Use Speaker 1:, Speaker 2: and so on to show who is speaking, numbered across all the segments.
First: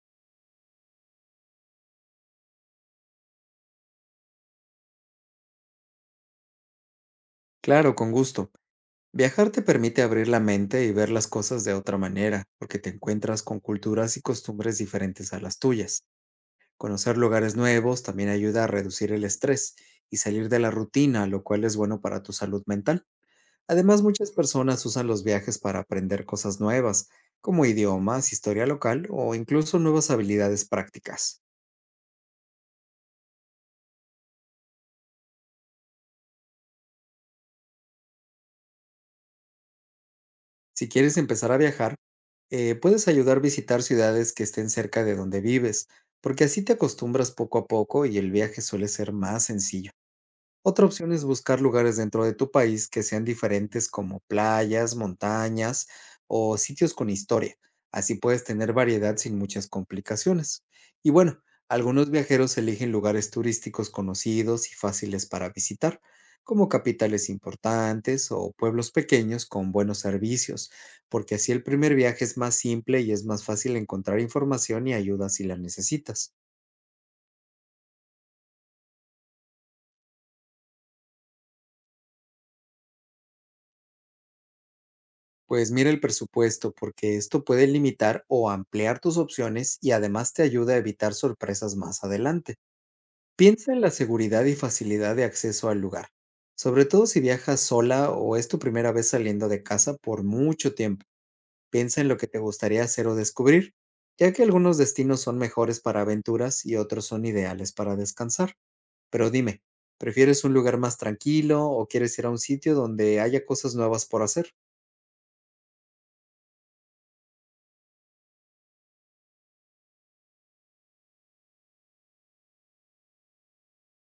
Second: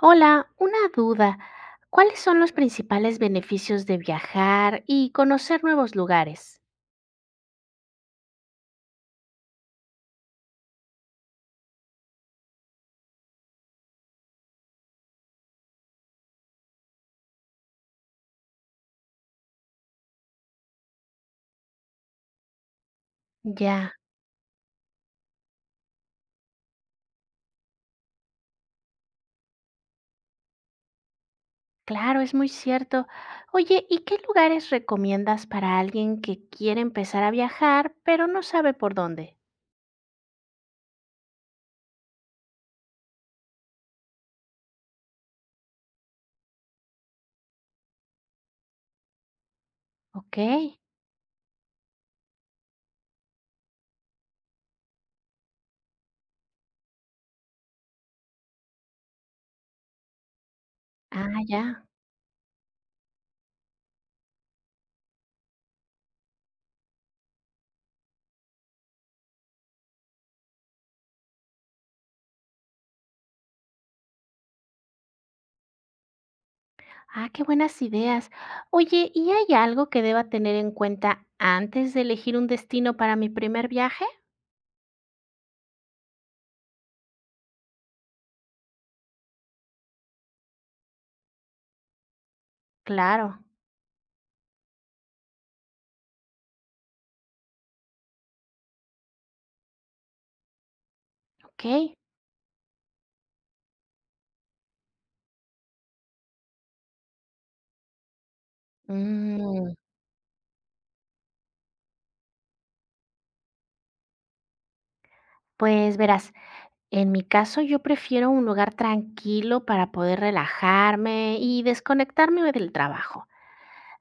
Speaker 1: Hola, una duda. ¿Cuáles son los principales beneficios de viajar y conocer nuevos lugares?
Speaker 2: Claro, con gusto. Viajar te permite abrir la mente y ver las cosas de otra manera, porque te encuentras con culturas y costumbres diferentes a las tuyas. Conocer lugares nuevos también ayuda a reducir el estrés y salir de la rutina, lo cual es bueno para tu salud mental.
Speaker 1: Ya,
Speaker 2: Además, muchas personas usan los viajes para aprender cosas nuevas, como idiomas, historia local o incluso nuevas habilidades prácticas.
Speaker 1: claro, es muy cierto. Oye, ¿y qué lugares recomiendas para alguien que quiere empezar a viajar, pero no sabe por dónde?
Speaker 2: Si quieres empezar a viajar, puedes ayudar a visitar ciudades que estén cerca de donde vives, porque así te acostumbras poco a poco y el viaje suele ser más sencillo.
Speaker 1: Ok.
Speaker 2: Otra opción es buscar lugares dentro de tu país que sean diferentes como playas, montañas o sitios con historia. Así puedes tener variedad sin muchas complicaciones. Y bueno,
Speaker 1: Ah, ya.
Speaker 2: algunos viajeros eligen lugares turísticos conocidos y fáciles para visitar, como capitales importantes o pueblos pequeños con buenos servicios, porque así el primer viaje es más simple y es más fácil encontrar información y ayuda si la necesitas.
Speaker 1: Ah, qué buenas ideas. Oye, ¿y hay algo que deba tener en cuenta antes de elegir un destino para mi primer viaje?
Speaker 2: Pues mira el presupuesto, porque esto puede limitar o ampliar tus opciones y además te ayuda a evitar sorpresas más adelante.
Speaker 1: Claro.
Speaker 2: Piensa en la seguridad y facilidad de acceso al lugar, sobre todo si viajas sola o es tu primera vez saliendo de casa por mucho tiempo.
Speaker 1: Ok.
Speaker 2: Piensa en lo que te gustaría hacer o descubrir, ya que algunos destinos son mejores para aventuras y otros son ideales para descansar. Pero dime,
Speaker 1: Mm,
Speaker 2: ¿prefieres un lugar más tranquilo o quieres ir a un sitio donde haya cosas nuevas por hacer?
Speaker 1: pues verás. En mi caso, yo prefiero un lugar tranquilo para poder relajarme y desconectarme del trabajo.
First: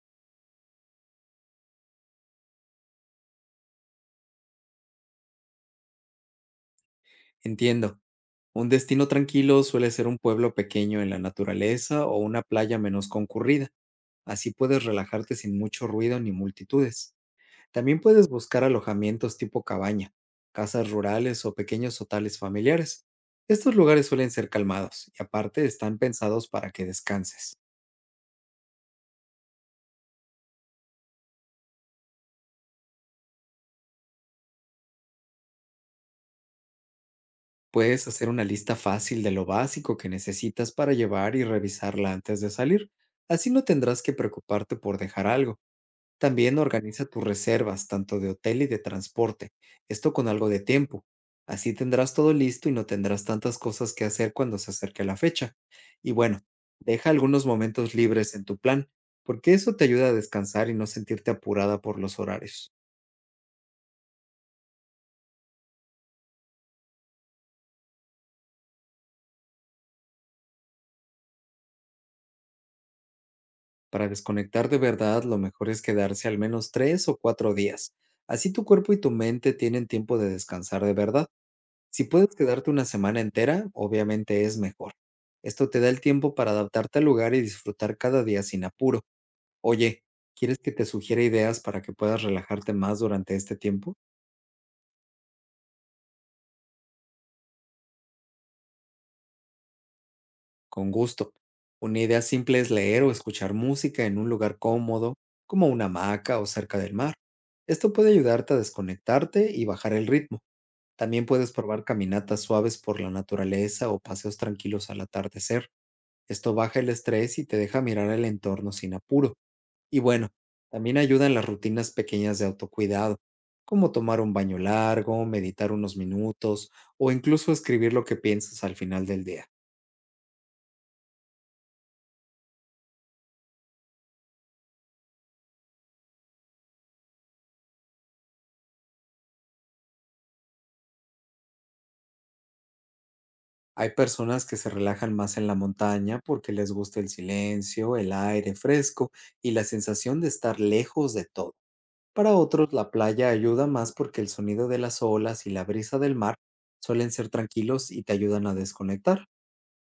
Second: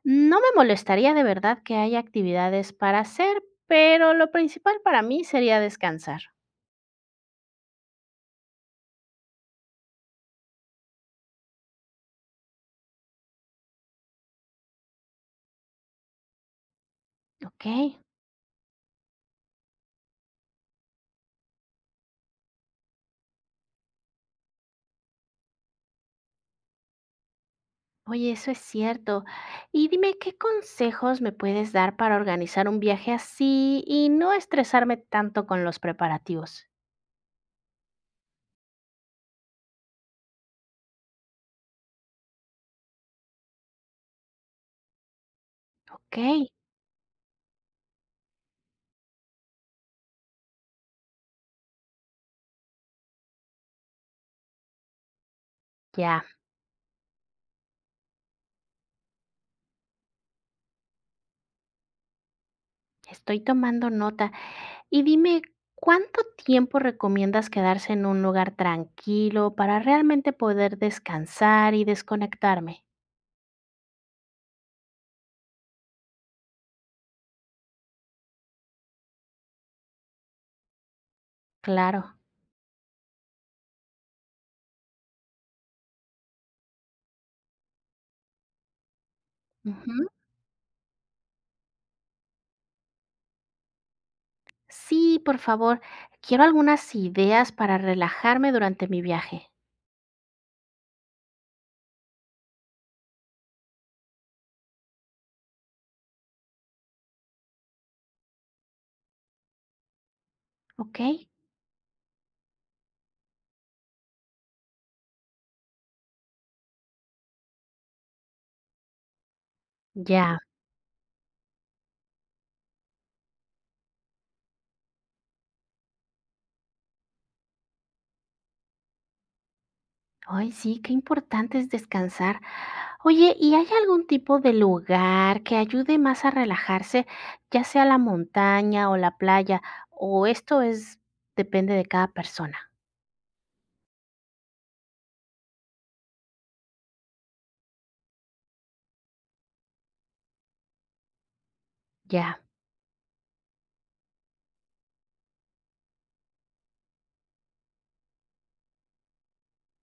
Speaker 1: No me molestaría de verdad que haya actividades para hacer, pero lo principal para mí sería descansar.
Speaker 2: Entiendo. Un destino tranquilo suele ser un pueblo pequeño en la naturaleza o una playa menos concurrida. Así puedes relajarte sin mucho ruido ni multitudes.
Speaker 1: Ok,
Speaker 2: También puedes buscar alojamientos tipo cabaña, casas rurales o pequeños hoteles familiares. Estos lugares suelen ser calmados y aparte están pensados para que descanses.
Speaker 1: oye, eso es cierto. Y dime, ¿qué consejos me puedes dar para organizar un viaje así y no estresarme tanto con los preparativos?
Speaker 2: Puedes hacer una lista fácil de lo básico que necesitas para llevar y revisarla antes de salir. Así no tendrás que preocuparte por dejar algo.
Speaker 1: Ok,
Speaker 2: También organiza tus reservas, tanto de hotel y de transporte, esto con algo de tiempo. Así tendrás todo listo y no tendrás tantas cosas que hacer cuando se acerque la fecha. Y
Speaker 1: ya,
Speaker 2: bueno, deja algunos momentos libres en tu plan, porque eso te ayuda a descansar y no sentirte apurada por los horarios.
Speaker 1: estoy tomando nota. Y dime, ¿cuánto tiempo recomiendas quedarse en un lugar tranquilo para realmente poder descansar y desconectarme?
Speaker 2: Para desconectar de verdad, lo mejor es quedarse al menos tres o cuatro días. Así tu cuerpo y tu mente tienen tiempo de descansar de verdad. Si
Speaker 1: Claro.
Speaker 2: puedes quedarte una semana entera, obviamente es mejor. Esto te da el tiempo para adaptarte al lugar y disfrutar cada día sin apuro. Oye,
Speaker 1: Ujú.
Speaker 2: ¿quieres que te sugiera ideas para que puedas relajarte más durante este tiempo?
Speaker 1: Sí, por favor. Quiero algunas ideas para relajarme durante mi viaje,
Speaker 2: Con gusto. Una idea simple es leer o escuchar música en un lugar cómodo, como una hamaca o cerca del mar. Esto puede ayudarte a desconectarte y bajar el ritmo.
Speaker 1: ¿ok?
Speaker 2: También puedes probar caminatas suaves por la naturaleza o paseos tranquilos al atardecer. Esto baja el estrés y te deja mirar el entorno sin apuro. Y bueno,
Speaker 1: Ya.
Speaker 2: también ayudan las rutinas pequeñas de autocuidado, como tomar un baño largo, meditar unos minutos o incluso escribir lo que piensas al final del día.
Speaker 1: Ay, sí, qué importante es descansar. Oye, ¿y hay algún tipo de lugar que ayude más a relajarse, ya sea la montaña o la playa? O esto es, depende de cada persona.
Speaker 2: Hay personas que se relajan más en la montaña porque les gusta el silencio, el aire fresco y la sensación de estar lejos de todo. Para
Speaker 1: Ya.
Speaker 2: otros, la playa ayuda más porque el sonido de las olas y la brisa del mar suelen ser tranquilos y te ayudan a desconectar.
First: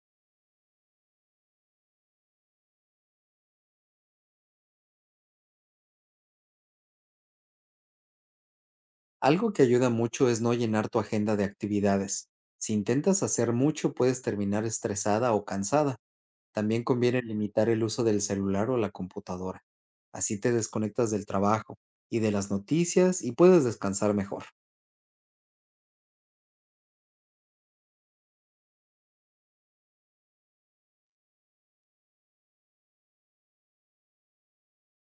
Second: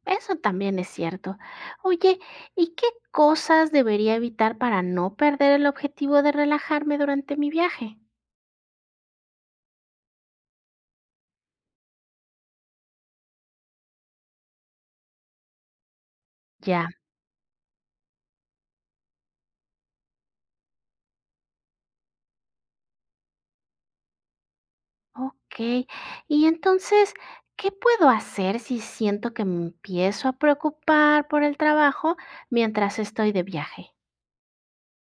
Speaker 1: Eso también es cierto. Oye, ¿y qué cosas debería evitar para no perder el objetivo de relajarme durante mi viaje?
Speaker 2: Algo que ayuda mucho es no llenar tu agenda de actividades. Si intentas hacer mucho, puedes terminar estresada o cansada. También
Speaker 1: Ya,
Speaker 2: conviene limitar el uso del celular o la computadora. Así te desconectas del trabajo y de las noticias y puedes descansar mejor.
Speaker 1: ok. Y entonces, ¿qué puedo hacer si siento que me empiezo a preocupar por el trabajo mientras estoy de viaje?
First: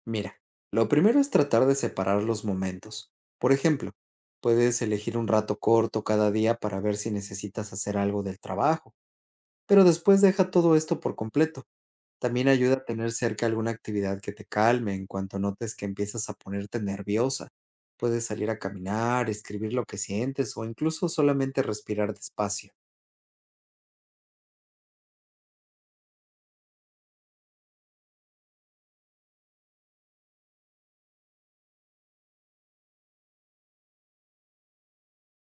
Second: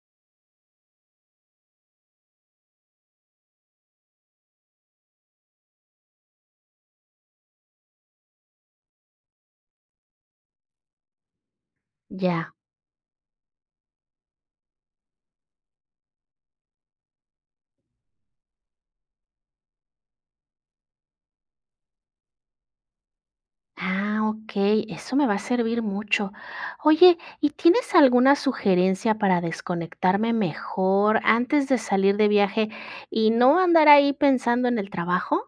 Speaker 2: Mira, lo primero es tratar de separar los momentos. Por ejemplo, puedes elegir un rato corto cada día para ver si necesitas hacer algo del trabajo, pero después deja todo esto por completo. También
Speaker 1: Ya.
Speaker 2: ayuda a tener cerca alguna actividad que te calme en cuanto notes que empiezas a ponerte nerviosa. Puedes salir a caminar, escribir lo que sientes o incluso solamente respirar despacio.
Speaker 1: Ah, ok, eso me va a servir mucho. Oye, ¿y tienes alguna sugerencia para desconectarme mejor antes de salir de viaje y no andar ahí pensando en el trabajo?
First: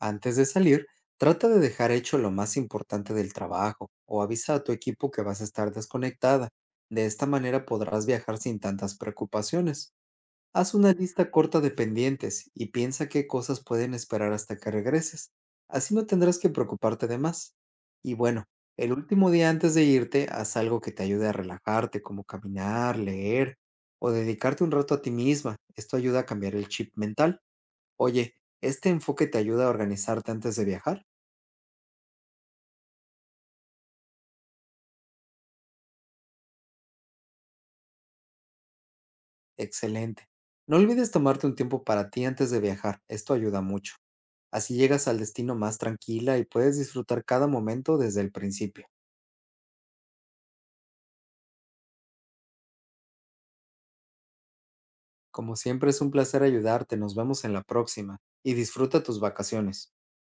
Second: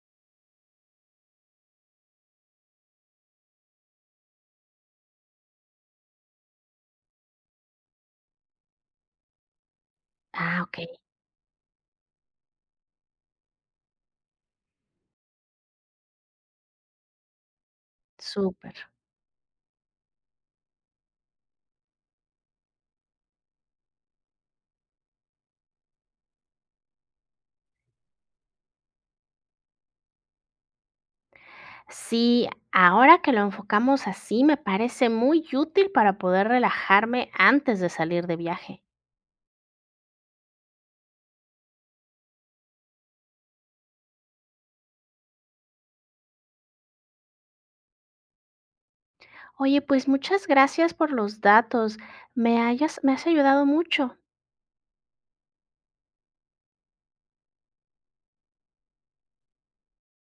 Speaker 2: Antes de salir, trata de dejar hecho lo más importante del trabajo o avisa a tu equipo que vas a estar desconectada. De esta manera podrás viajar sin tantas preocupaciones.
Speaker 1: Ah,
Speaker 2: Haz
Speaker 1: ok,
Speaker 2: una lista corta de pendientes y piensa qué cosas pueden esperar hasta que regreses. Así no tendrás que preocuparte de más. Y bueno,
Speaker 1: súper.
Speaker 2: el último día antes de irte, haz algo que te ayude a relajarte, como caminar, leer o dedicarte un rato a ti misma. Esto ayuda a cambiar el chip mental. Oye, ¿este enfoque te ayuda a organizarte antes de viajar?
Speaker 1: Sí, ahora que lo enfocamos así, me parece muy útil para poder relajarme antes de salir de viaje.
Speaker 2: Excelente. No olvides tomarte un tiempo para ti antes de viajar. Esto ayuda mucho. Así llegas al destino más tranquila y puedes disfrutar cada momento desde el principio.
Speaker 1: Oye, pues muchas gracias por los datos. Me has ayudado mucho.
Speaker 2: Como siempre es un placer ayudarte, nos vemos en la próxima y disfruta tus vacaciones.